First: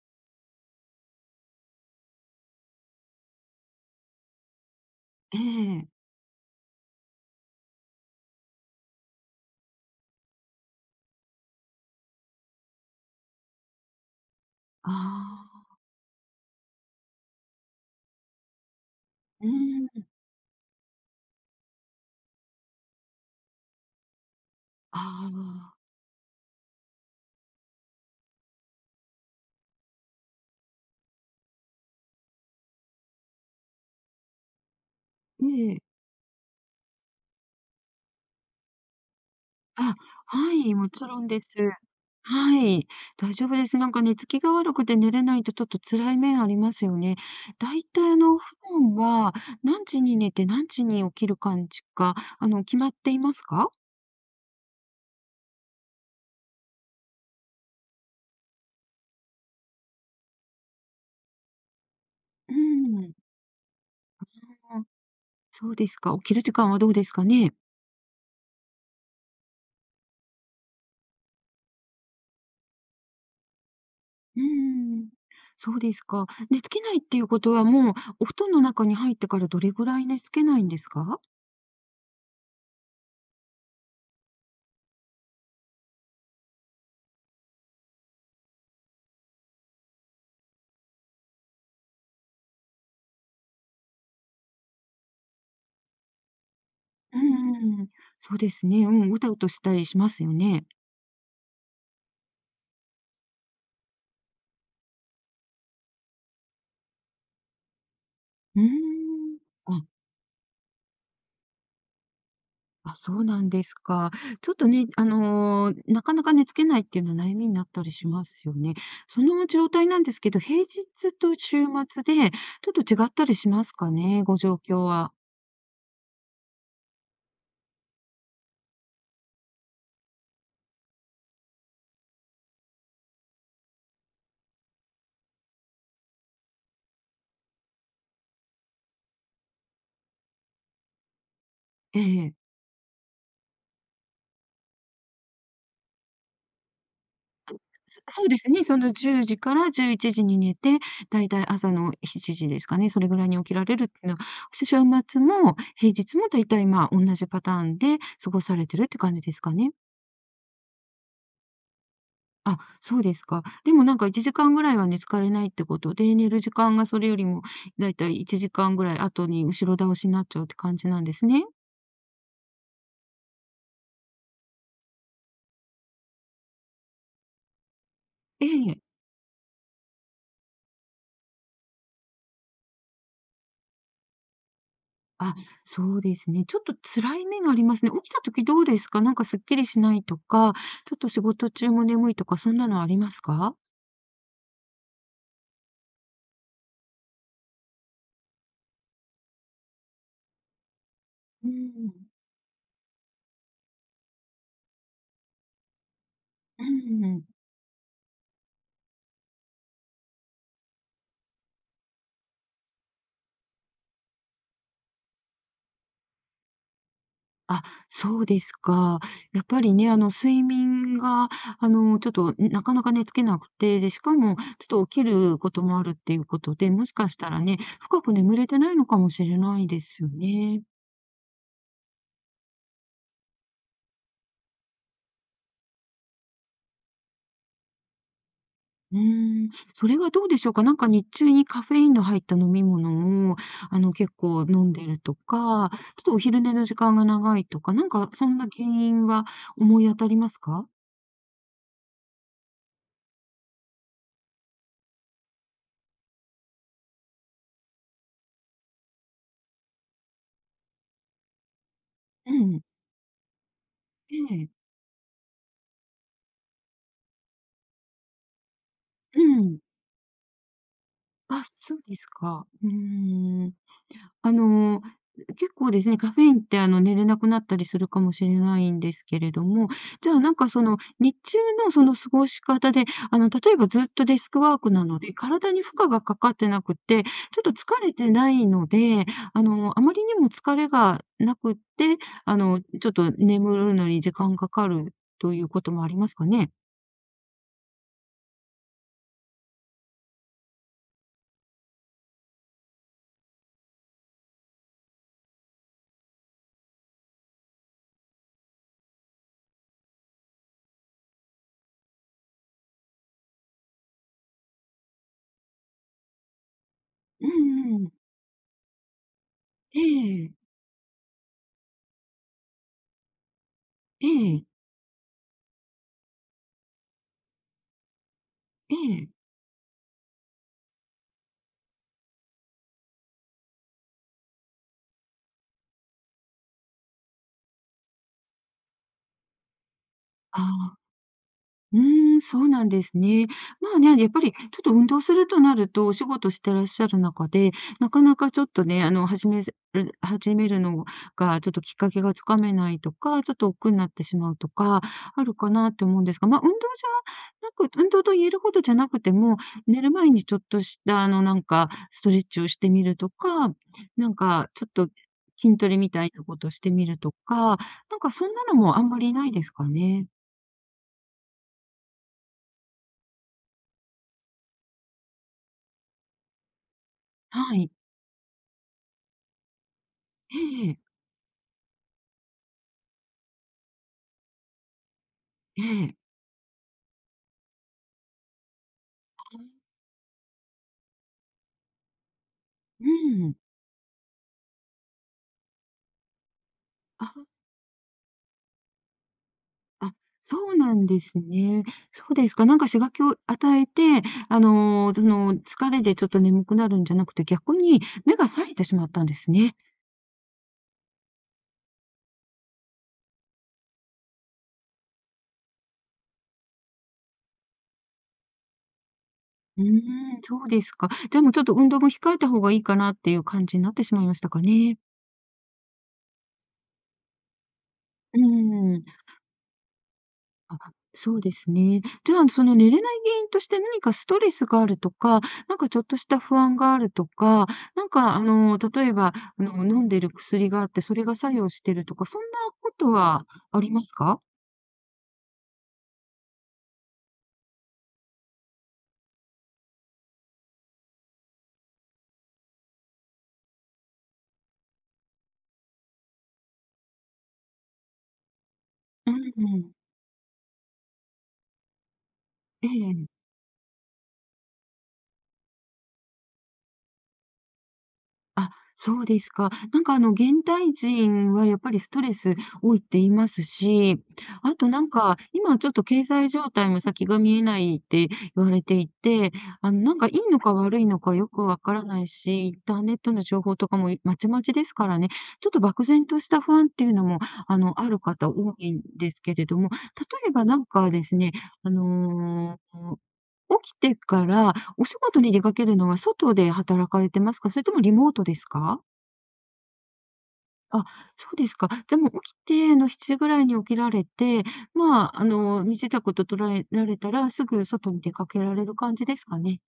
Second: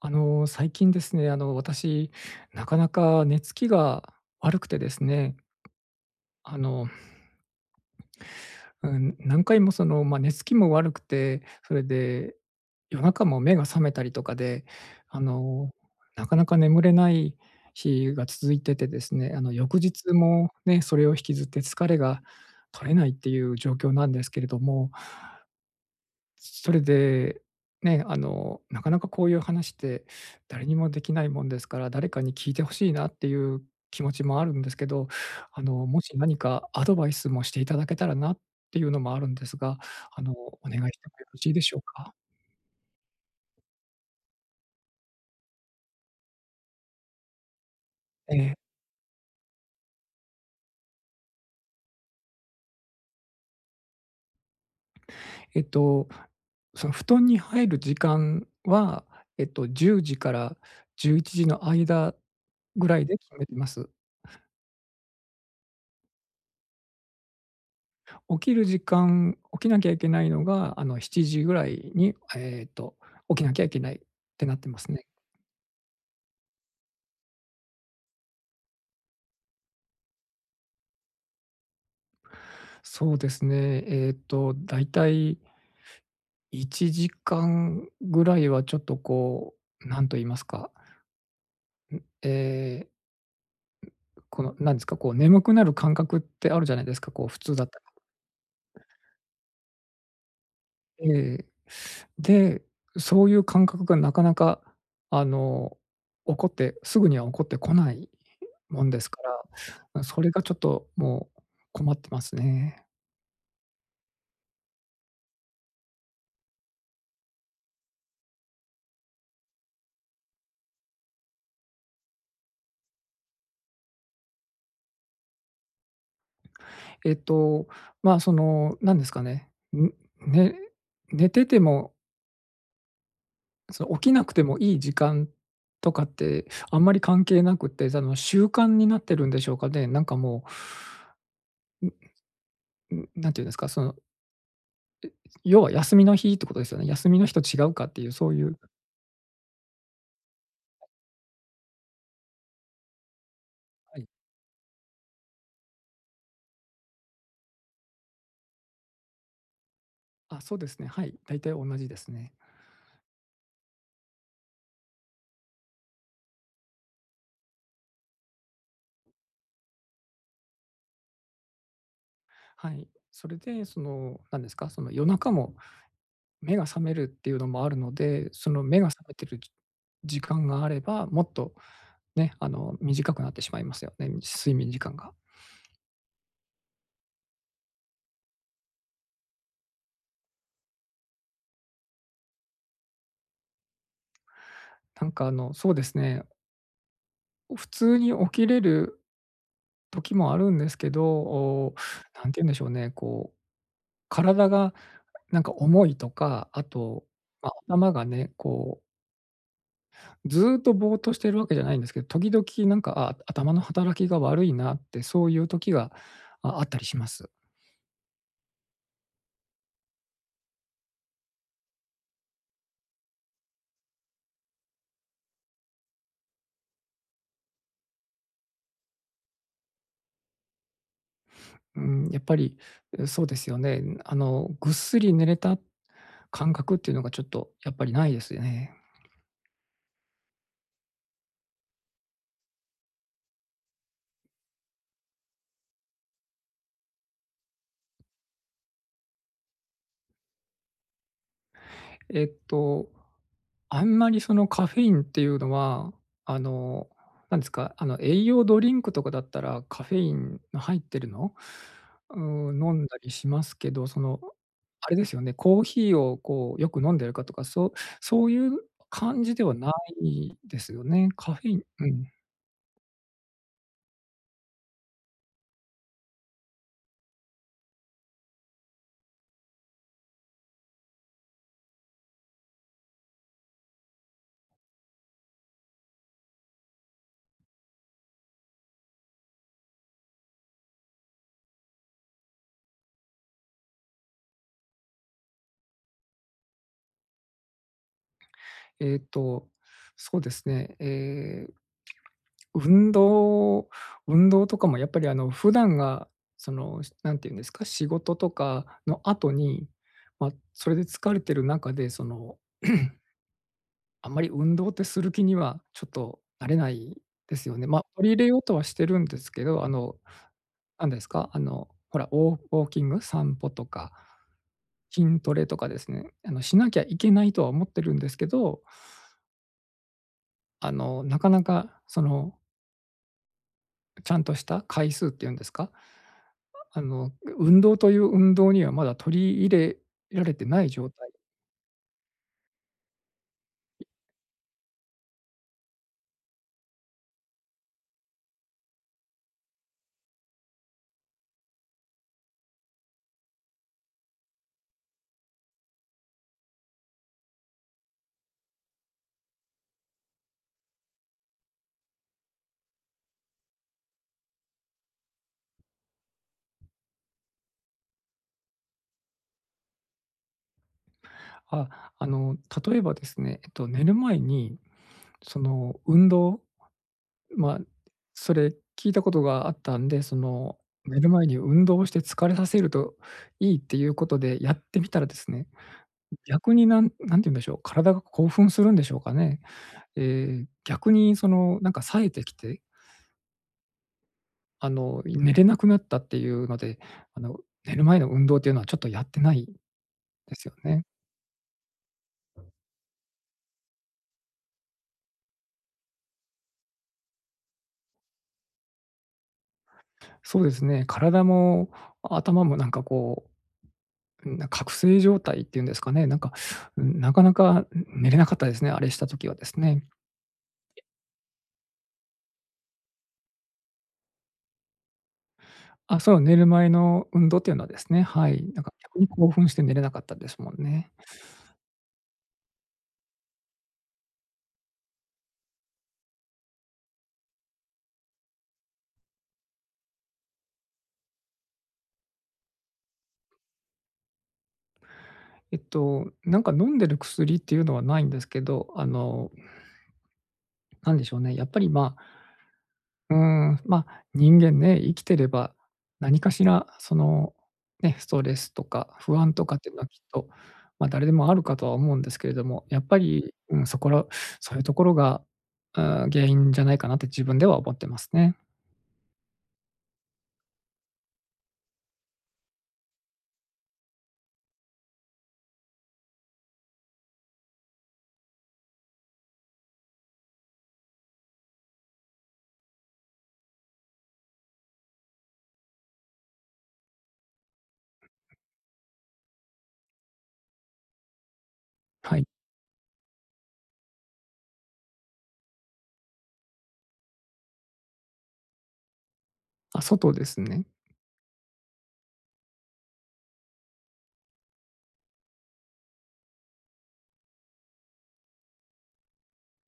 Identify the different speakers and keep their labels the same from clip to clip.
Speaker 1: 最近ですね、私、なかなか寝つきが悪くてですね、
Speaker 2: ええ。
Speaker 1: あの、うん、何回もまあ、寝つきも悪くて、それで夜中も目が覚めたりとかで、
Speaker 2: あ
Speaker 1: あの、
Speaker 2: あ。
Speaker 1: なかなか眠れない日が続いててですね、
Speaker 2: う
Speaker 1: 翌
Speaker 2: ーん。
Speaker 1: 日もね、それを引きずって疲れが取れないっていう状況なんですけれども、
Speaker 2: ああ、
Speaker 1: それで、ね、なかなかこういう話って誰にもできないもんですから、誰かに聞いてほしいなっていう気持ちもあるんですけど、
Speaker 2: ええ。
Speaker 1: もし何かアドバイスもしていただけたらなっていうのもあるんですが、
Speaker 2: あ、は
Speaker 1: お願
Speaker 2: い、
Speaker 1: いし
Speaker 2: もち
Speaker 1: ても
Speaker 2: ろ
Speaker 1: よ
Speaker 2: ん
Speaker 1: ろ
Speaker 2: です。
Speaker 1: しいでしょうか？
Speaker 2: はい、大丈夫です。なんか寝つきが悪くて寝れないとちょっと辛い面ありますよね。だいたい
Speaker 1: え
Speaker 2: 普
Speaker 1: え。
Speaker 2: 段は何時に寝て何時に起きる感じか、決まっていますか？
Speaker 1: えっと、その布団に入る時間は、10時から11時の間
Speaker 2: う
Speaker 1: ぐらい
Speaker 2: ーん。う
Speaker 1: で決めてます。
Speaker 2: ん、そうですか。起きる時間はどうですかね？
Speaker 1: 起きる時間起きなきゃいけないのが、7時ぐらいに、起きなきゃいけないっ
Speaker 2: うー
Speaker 1: てなってますね。
Speaker 2: ん。そうですか。寝つけないっていうことは、もうお布団の中に入ってからどれぐらい寝つけないんですか？
Speaker 1: そうですね、だいたい1時間ぐらいはちょっとこう、なんと言いますか、ええ、この、なんですか、こう眠くなる感覚ってあるじゃないですか。
Speaker 2: うん
Speaker 1: こ
Speaker 2: う
Speaker 1: う普通だ。
Speaker 2: んうん。そうですね。うん、うたうとしたりしますよね。
Speaker 1: ええ。で、そういう感覚がなかなか、あの、起こってすぐには起こってこない
Speaker 2: うー
Speaker 1: もんですか
Speaker 2: ん。あ、
Speaker 1: ら、それがちょっともう困ってますね。
Speaker 2: あ、そうなんですか。ちょっとね、なかなか寝つけないっていうのは悩みになったりしますよね。その状態なんですけど、平日と週末でちょっと違ったりしますかね、ご状況は。
Speaker 1: えっと、まあ、なんですかね、んね寝てても、その起きなくてもいい時間とかってあんまり関係なくって、その習慣になってるんでしょうかね。なんかも
Speaker 2: ええ、
Speaker 1: う、何て言うんですか、要は休みの日ってことですよね。休みの日と違うかって
Speaker 2: そ
Speaker 1: いう、
Speaker 2: そうですね、その10時から11時に寝て、だいたい朝の7時ですかね、それぐらいに起きられるっ
Speaker 1: は
Speaker 2: てい
Speaker 1: い。
Speaker 2: うのは、週末も平日もだいたい、まあ、同じパターンで過ごされてるって感じですかね。
Speaker 1: あ、そうですね。はい。大体同じですね。
Speaker 2: あ、そうですか。でもなんか1時間ぐらいは寝つかれないってことで、寝る時間がそれよりもだいたい1時間ぐらい後に後ろ倒しになっちゃうって感じなんですね。
Speaker 1: はい。それで、なんですか、その夜中も目が覚めるっていうのもあるので、
Speaker 2: え
Speaker 1: その目
Speaker 2: え。
Speaker 1: が覚めてる時間があれば、もっとね、短くなってしまいますよね、睡眠時間が。
Speaker 2: あ、そうですね。ちょっと辛い目がありますね。起きた時どうですか？なんかすっきりしないとか、ちょっと仕事中も眠いとか、そんなのありますか？
Speaker 1: なんかそうですね、普通に起きれる時もあるんですけど、
Speaker 2: うん。
Speaker 1: なんて言うんでしょうね、こう、体がなんか重いとか、
Speaker 2: う
Speaker 1: あと、
Speaker 2: ん。
Speaker 1: まあ、頭がね、こうずーっとぼーっとしてるわけじゃないんですけど、時々なんか、あ、頭の働きが悪いなって、そういう時が、あったりします。
Speaker 2: あ、そうですか。やっぱりね、睡眠が、ちょっと、なかなか寝つけなくて、で、しかも、ちょっと起きることもあるっていうことで、もしかしたらね、深く眠れてないのかもしれないですよね。
Speaker 1: うん、やっぱり、そうですよね。ぐっすり寝れた感覚っていうのがちょっとやっぱりないですよね。
Speaker 2: うーん、それはどうでしょうか。なんか日中にカフェインの入った飲み物を、結構飲んでるとか、ちょっとお昼寝の時間が長いとか、なんかそんな原因は思い当たりますか？
Speaker 1: えっと、あんまりそのカフェインっていうのは、あの、なんですか、あの栄養ドリンクとかだったらカフェインの入ってるの、う
Speaker 2: うん。
Speaker 1: ん、飲んだりしますけど、
Speaker 2: ええ。
Speaker 1: あれですよね、コーヒーをこうよく飲んでるかとか、そういう
Speaker 2: う
Speaker 1: 感じでは
Speaker 2: ん。
Speaker 1: ないですよね。カフ
Speaker 2: あ、
Speaker 1: ェイン、
Speaker 2: そう
Speaker 1: う
Speaker 2: です
Speaker 1: ん。
Speaker 2: か。うーん。あの、結構ですね、カフェインって寝れなくなったりするかもしれないんですけれども、じゃあなんかその日中のその過ごし方で、例えばずっとデスクワークなので、体に負荷がかかってなくて、ちょっと疲れてないので、あまりにも疲れがなくって、ちょっと眠るのに時間かかるということもありますかね？
Speaker 1: えっと、そうですね、ええ、運動運動とかもやっぱり、普段が、なんていうんですか、仕事とかの後に、まあ、それで疲れてる中で、あんまり運動ってする気にはちょっとなれない
Speaker 2: う
Speaker 1: ですよね。
Speaker 2: んう
Speaker 1: まあ、
Speaker 2: ん。
Speaker 1: 取り入れようとはしてるんですけど、
Speaker 2: ええ、
Speaker 1: 何ですか、ほら、ウォーキング、散歩とか、
Speaker 2: ええ、
Speaker 1: 筋トレとかですね、しなきゃいけないとは思ってるんですけど、
Speaker 2: ええ、
Speaker 1: なかなかその、ちゃんとした回数っていうんですか、あの、運動という運動にはまだ取り入れられ
Speaker 2: あ
Speaker 1: てない状
Speaker 2: あ。
Speaker 1: 態。
Speaker 2: うーん、そうなんですね。まあね、やっぱりちょっと運動するとなると、お仕事してらっしゃる中で、なかなかちょっとね、始めるのが、ちょっときっかけがつかめないとか、ちょっと億劫になってしまうとか、あるかなって思うんですが、まあ、運動じゃなく運動と言えるほどじゃなくても、寝る前にちょっとした、なんか、ストレッチをしてみるとか、なんか、ちょっと筋トレみたいなことをしてみるとか、なんかそんなのもあんまりないですかね？
Speaker 1: あ、例えばですね、寝る前にその運動、ま
Speaker 2: は
Speaker 1: あ、
Speaker 2: い。
Speaker 1: それ聞いたことがあったんで、
Speaker 2: ええ。
Speaker 1: 寝る前に運動をして疲れさせるといいっていうことでやってみたらですね、
Speaker 2: ええ、
Speaker 1: 逆に何て言うんでしょう、体が興奮するんでしょうかね。え逆にその、なんか冴えてきて
Speaker 2: うん。
Speaker 1: 寝れなくなったっていうので、
Speaker 2: あ、
Speaker 1: あの、寝る前の運動っていうのはちょっとやってない
Speaker 2: あ、
Speaker 1: です
Speaker 2: そ
Speaker 1: よ
Speaker 2: うな
Speaker 1: ね。
Speaker 2: んですね。そうですか。なんか刺激を与えて、疲れでちょっと眠くなるんじゃなくて、逆に目が冴えてしまったんですね。
Speaker 1: そうですね、体も頭もなんかこう、覚醒状態っていうんですかね、なんか、うん、なかなか、寝れなかったですね、あれした時はです
Speaker 2: うー
Speaker 1: ね。
Speaker 2: ん、そうですか。じゃあもうちょっと運動も控えた方がいいかなっていう感じになってしまいましたかね。
Speaker 1: あ、そう、寝る前の運動っていうのはですね、
Speaker 2: う
Speaker 1: はい、なんか
Speaker 2: ん。
Speaker 1: 逆に興奮して寝れなかったですも
Speaker 2: あ、
Speaker 1: んね。
Speaker 2: そうですね。じゃあ、その寝れない原因として何かストレスがあるとか、なんかちょっとした不安があるとか、なんか例えば、飲んでる薬があって、それが作用してるとか、そんなことはありますか？
Speaker 1: なんか飲んでる薬っていうのはないんですけど、なんでしょうね、やっぱり、うーん、ま、人間ね、生きてれば、何かしらその、ね、ストレスとか
Speaker 2: う
Speaker 1: 不
Speaker 2: ん
Speaker 1: 安とか
Speaker 2: う
Speaker 1: ってい
Speaker 2: ん。
Speaker 1: うのはきっと、ま、誰でもあるかとは思うんですけれども、
Speaker 2: え
Speaker 1: やっ
Speaker 2: え。
Speaker 1: ぱり、うん、そこらそういうところが、原因じゃないかなって自分では思ってますね。
Speaker 2: あ、そうですか。なんか現代人はやっぱりストレス多いって言いますし、あとなんか、今ちょっと経済状態も先が見えないって言われていて、なんかいいのか悪いのかよくわからないし、インターネットの情報とかもまちまちですからね、ちょっと漠然とした不安っていうのも、ある方多いんですけれども、例えばなんかですね、あ
Speaker 1: はい。
Speaker 2: のー起きてからお仕事に出かけるのは外で働かれてますか？それともリモートですか？
Speaker 1: あ、外ですね。
Speaker 2: あ、そうですか。じゃ、もう起きて、7時ぐらいに起きられて、まあ、身支度と取らえられたら、すぐ外に出かけられる感じですかね？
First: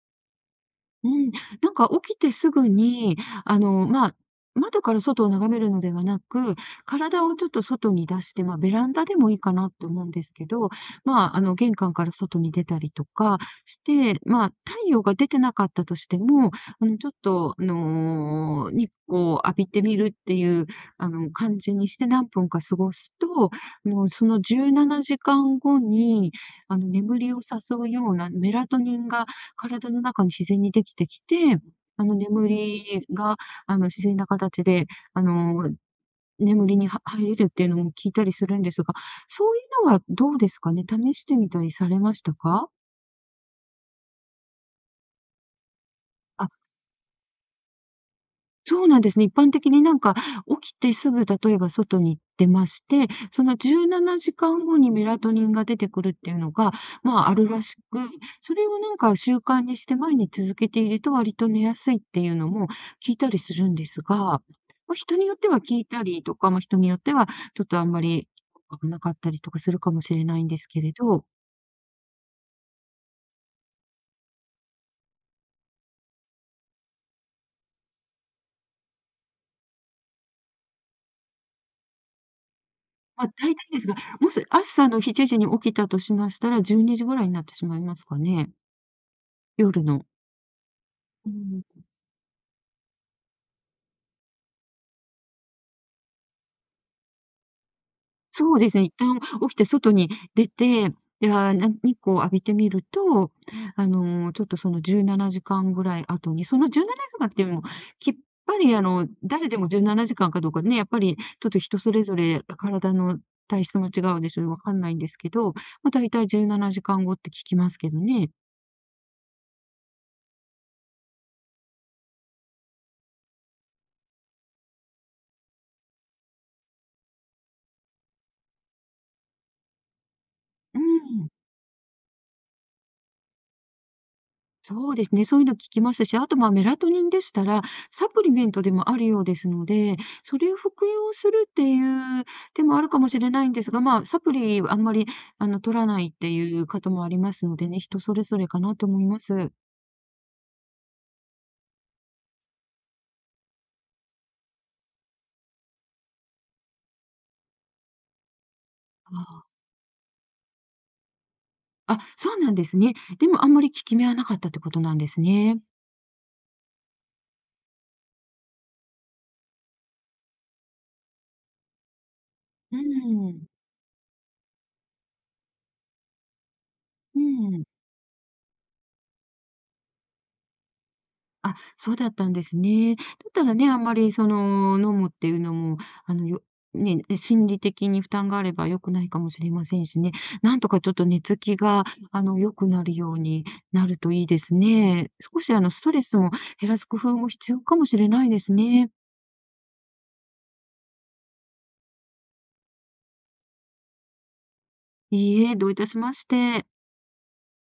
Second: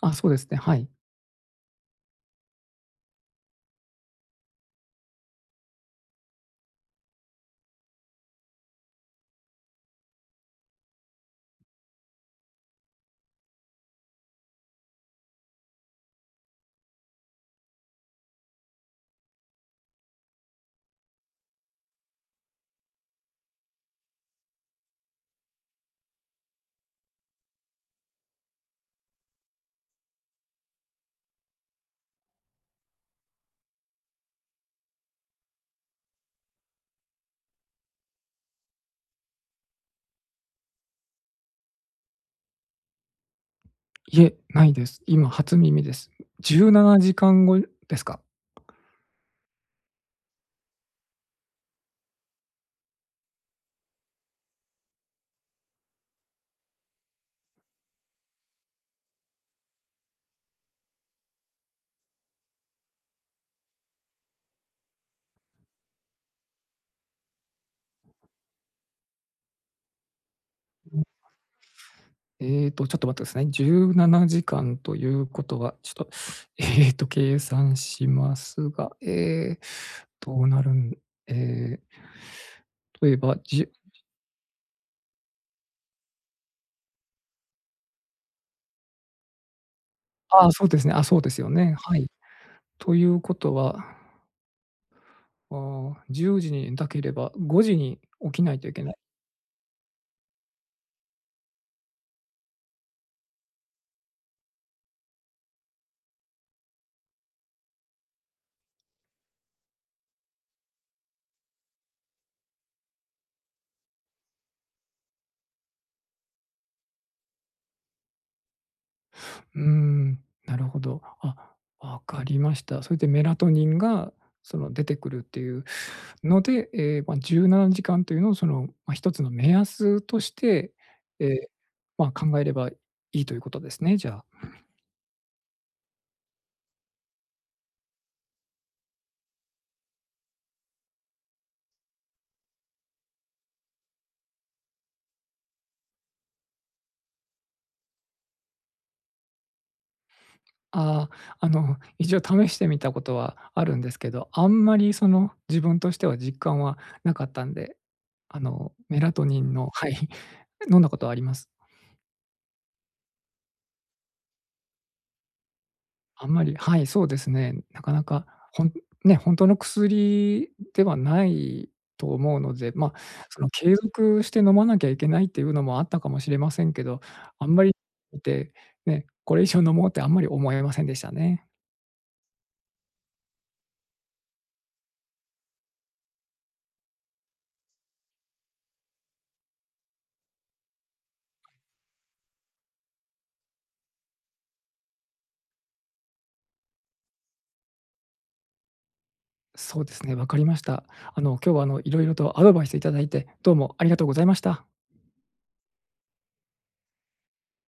Speaker 1: あ、そうですね、はい。
Speaker 2: うん、なんか起きてすぐに、まあ、窓から外を眺めるのではなく、体をちょっと外に出して、まあ、ベランダでもいいかなと思うんですけど、まあ、玄関から外に出たりとかして、まあ、太陽が出てなかったとしても、ちょっと、日光を浴びてみるっていう、感じにして何分か過ごすと、その17時間後に、眠りを誘うようなメラトニンが体の中に自然にできてきて、眠りが、自然な形で、あの、眠りには入れるっていうのも聞いたりするんですが、そういうのはどうですかね？試してみたりされましたか？
Speaker 1: いえ、ないです。今初耳です。
Speaker 2: あ、
Speaker 1: 17時間後ですか？
Speaker 2: そうなんですね。一般的になんか、起きてすぐ例えば外に出まして、その17時間後にメラトニンが出てくるっていうのが、まあ、あるらしく、それをなんか習慣にして毎日続けていると割と寝やすいっていうのも聞いたりするんですが、まあ、人によっては聞いたりとか、まあ、人によってはちょっとあんまり効果がなかったりとかするかもしれないんですけれど、
Speaker 1: ちょっと待ってくださいね。17時間ということは、ちょっと、計算しますが、どうなるん。え例え
Speaker 2: まあ、
Speaker 1: ば、
Speaker 2: 大体ですが、もし朝の7時に起きたとしましたら、12時ぐらいになってしまいますかね、夜の。
Speaker 1: あ、あ、そうですね、あ、そうで
Speaker 2: う
Speaker 1: すよ
Speaker 2: ん、
Speaker 1: ね、はい。ということは、ああ、10時になたければ5時に起きな
Speaker 2: そう
Speaker 1: いと
Speaker 2: で
Speaker 1: い
Speaker 2: す
Speaker 1: け
Speaker 2: ね、
Speaker 1: な
Speaker 2: 一
Speaker 1: い。
Speaker 2: 旦起きて外に出て、で、ああ、日光を浴びてみると、ちょっとその17時間ぐらい後に、その17時間っていうのも、きっぱり誰でも17時間かんかどうかね、やっぱりちょっと人それぞれ体の体質も違うでしょう、わかんないんですけど、ま、大体17時間後って聞きますけどね。
Speaker 1: うーん、なるほど。あ、わかりました。それでメラトニンがその出てくるっていうので、ええ、まあ、17時間というのをその、まあ、一つの目安として、
Speaker 2: う
Speaker 1: え
Speaker 2: ん。
Speaker 1: え、まあ、考えればいいということですね、じゃあ。
Speaker 2: そうですね、そういうの聞きますし、あと、ま、メラトニンでしたら、サプリメントでもあるようですので、それを服用するっていう手もあるかもしれないんですが、まあ、サプリあんまり、取らないっていう方もありますのでね、人それぞれかなと思います。
Speaker 1: ああ、一応試してみたことはあるんですけど、あんまりその自分としては実感はなかったんで、メラトニ
Speaker 2: あ
Speaker 1: ンの。はい、飲んだことはあります。
Speaker 2: あ、あ、そうなんですね。でもあんまり効き目はなかったってことなんですね。
Speaker 1: あんまり、はい、そうですね。なかなか、ほんね、本当の薬ではないと思うので、
Speaker 2: う
Speaker 1: まあ、そ
Speaker 2: ん。
Speaker 1: の継続して飲まなきゃいけないっていうのもあったかもしれませんけど、
Speaker 2: う
Speaker 1: あん
Speaker 2: ー
Speaker 1: ま
Speaker 2: ん。
Speaker 1: り見て、ね、これ以上飲もうってあんまり思えませんでしたね。
Speaker 2: あ、そうだったんですね。だったらね、あんまりその、飲むっていうのも、よね、心理的に負担があれば良くないかもしれませんしね。なんとかちょっと寝つきが、良くなるようになるといいですね。少しストレスを減らす工夫も必要かもしれないですね。
Speaker 1: そうですね、わかりました。今日は色々とアドバイスいただいて、どうもありがとうございました。
Speaker 2: いいえ、どういたしまして。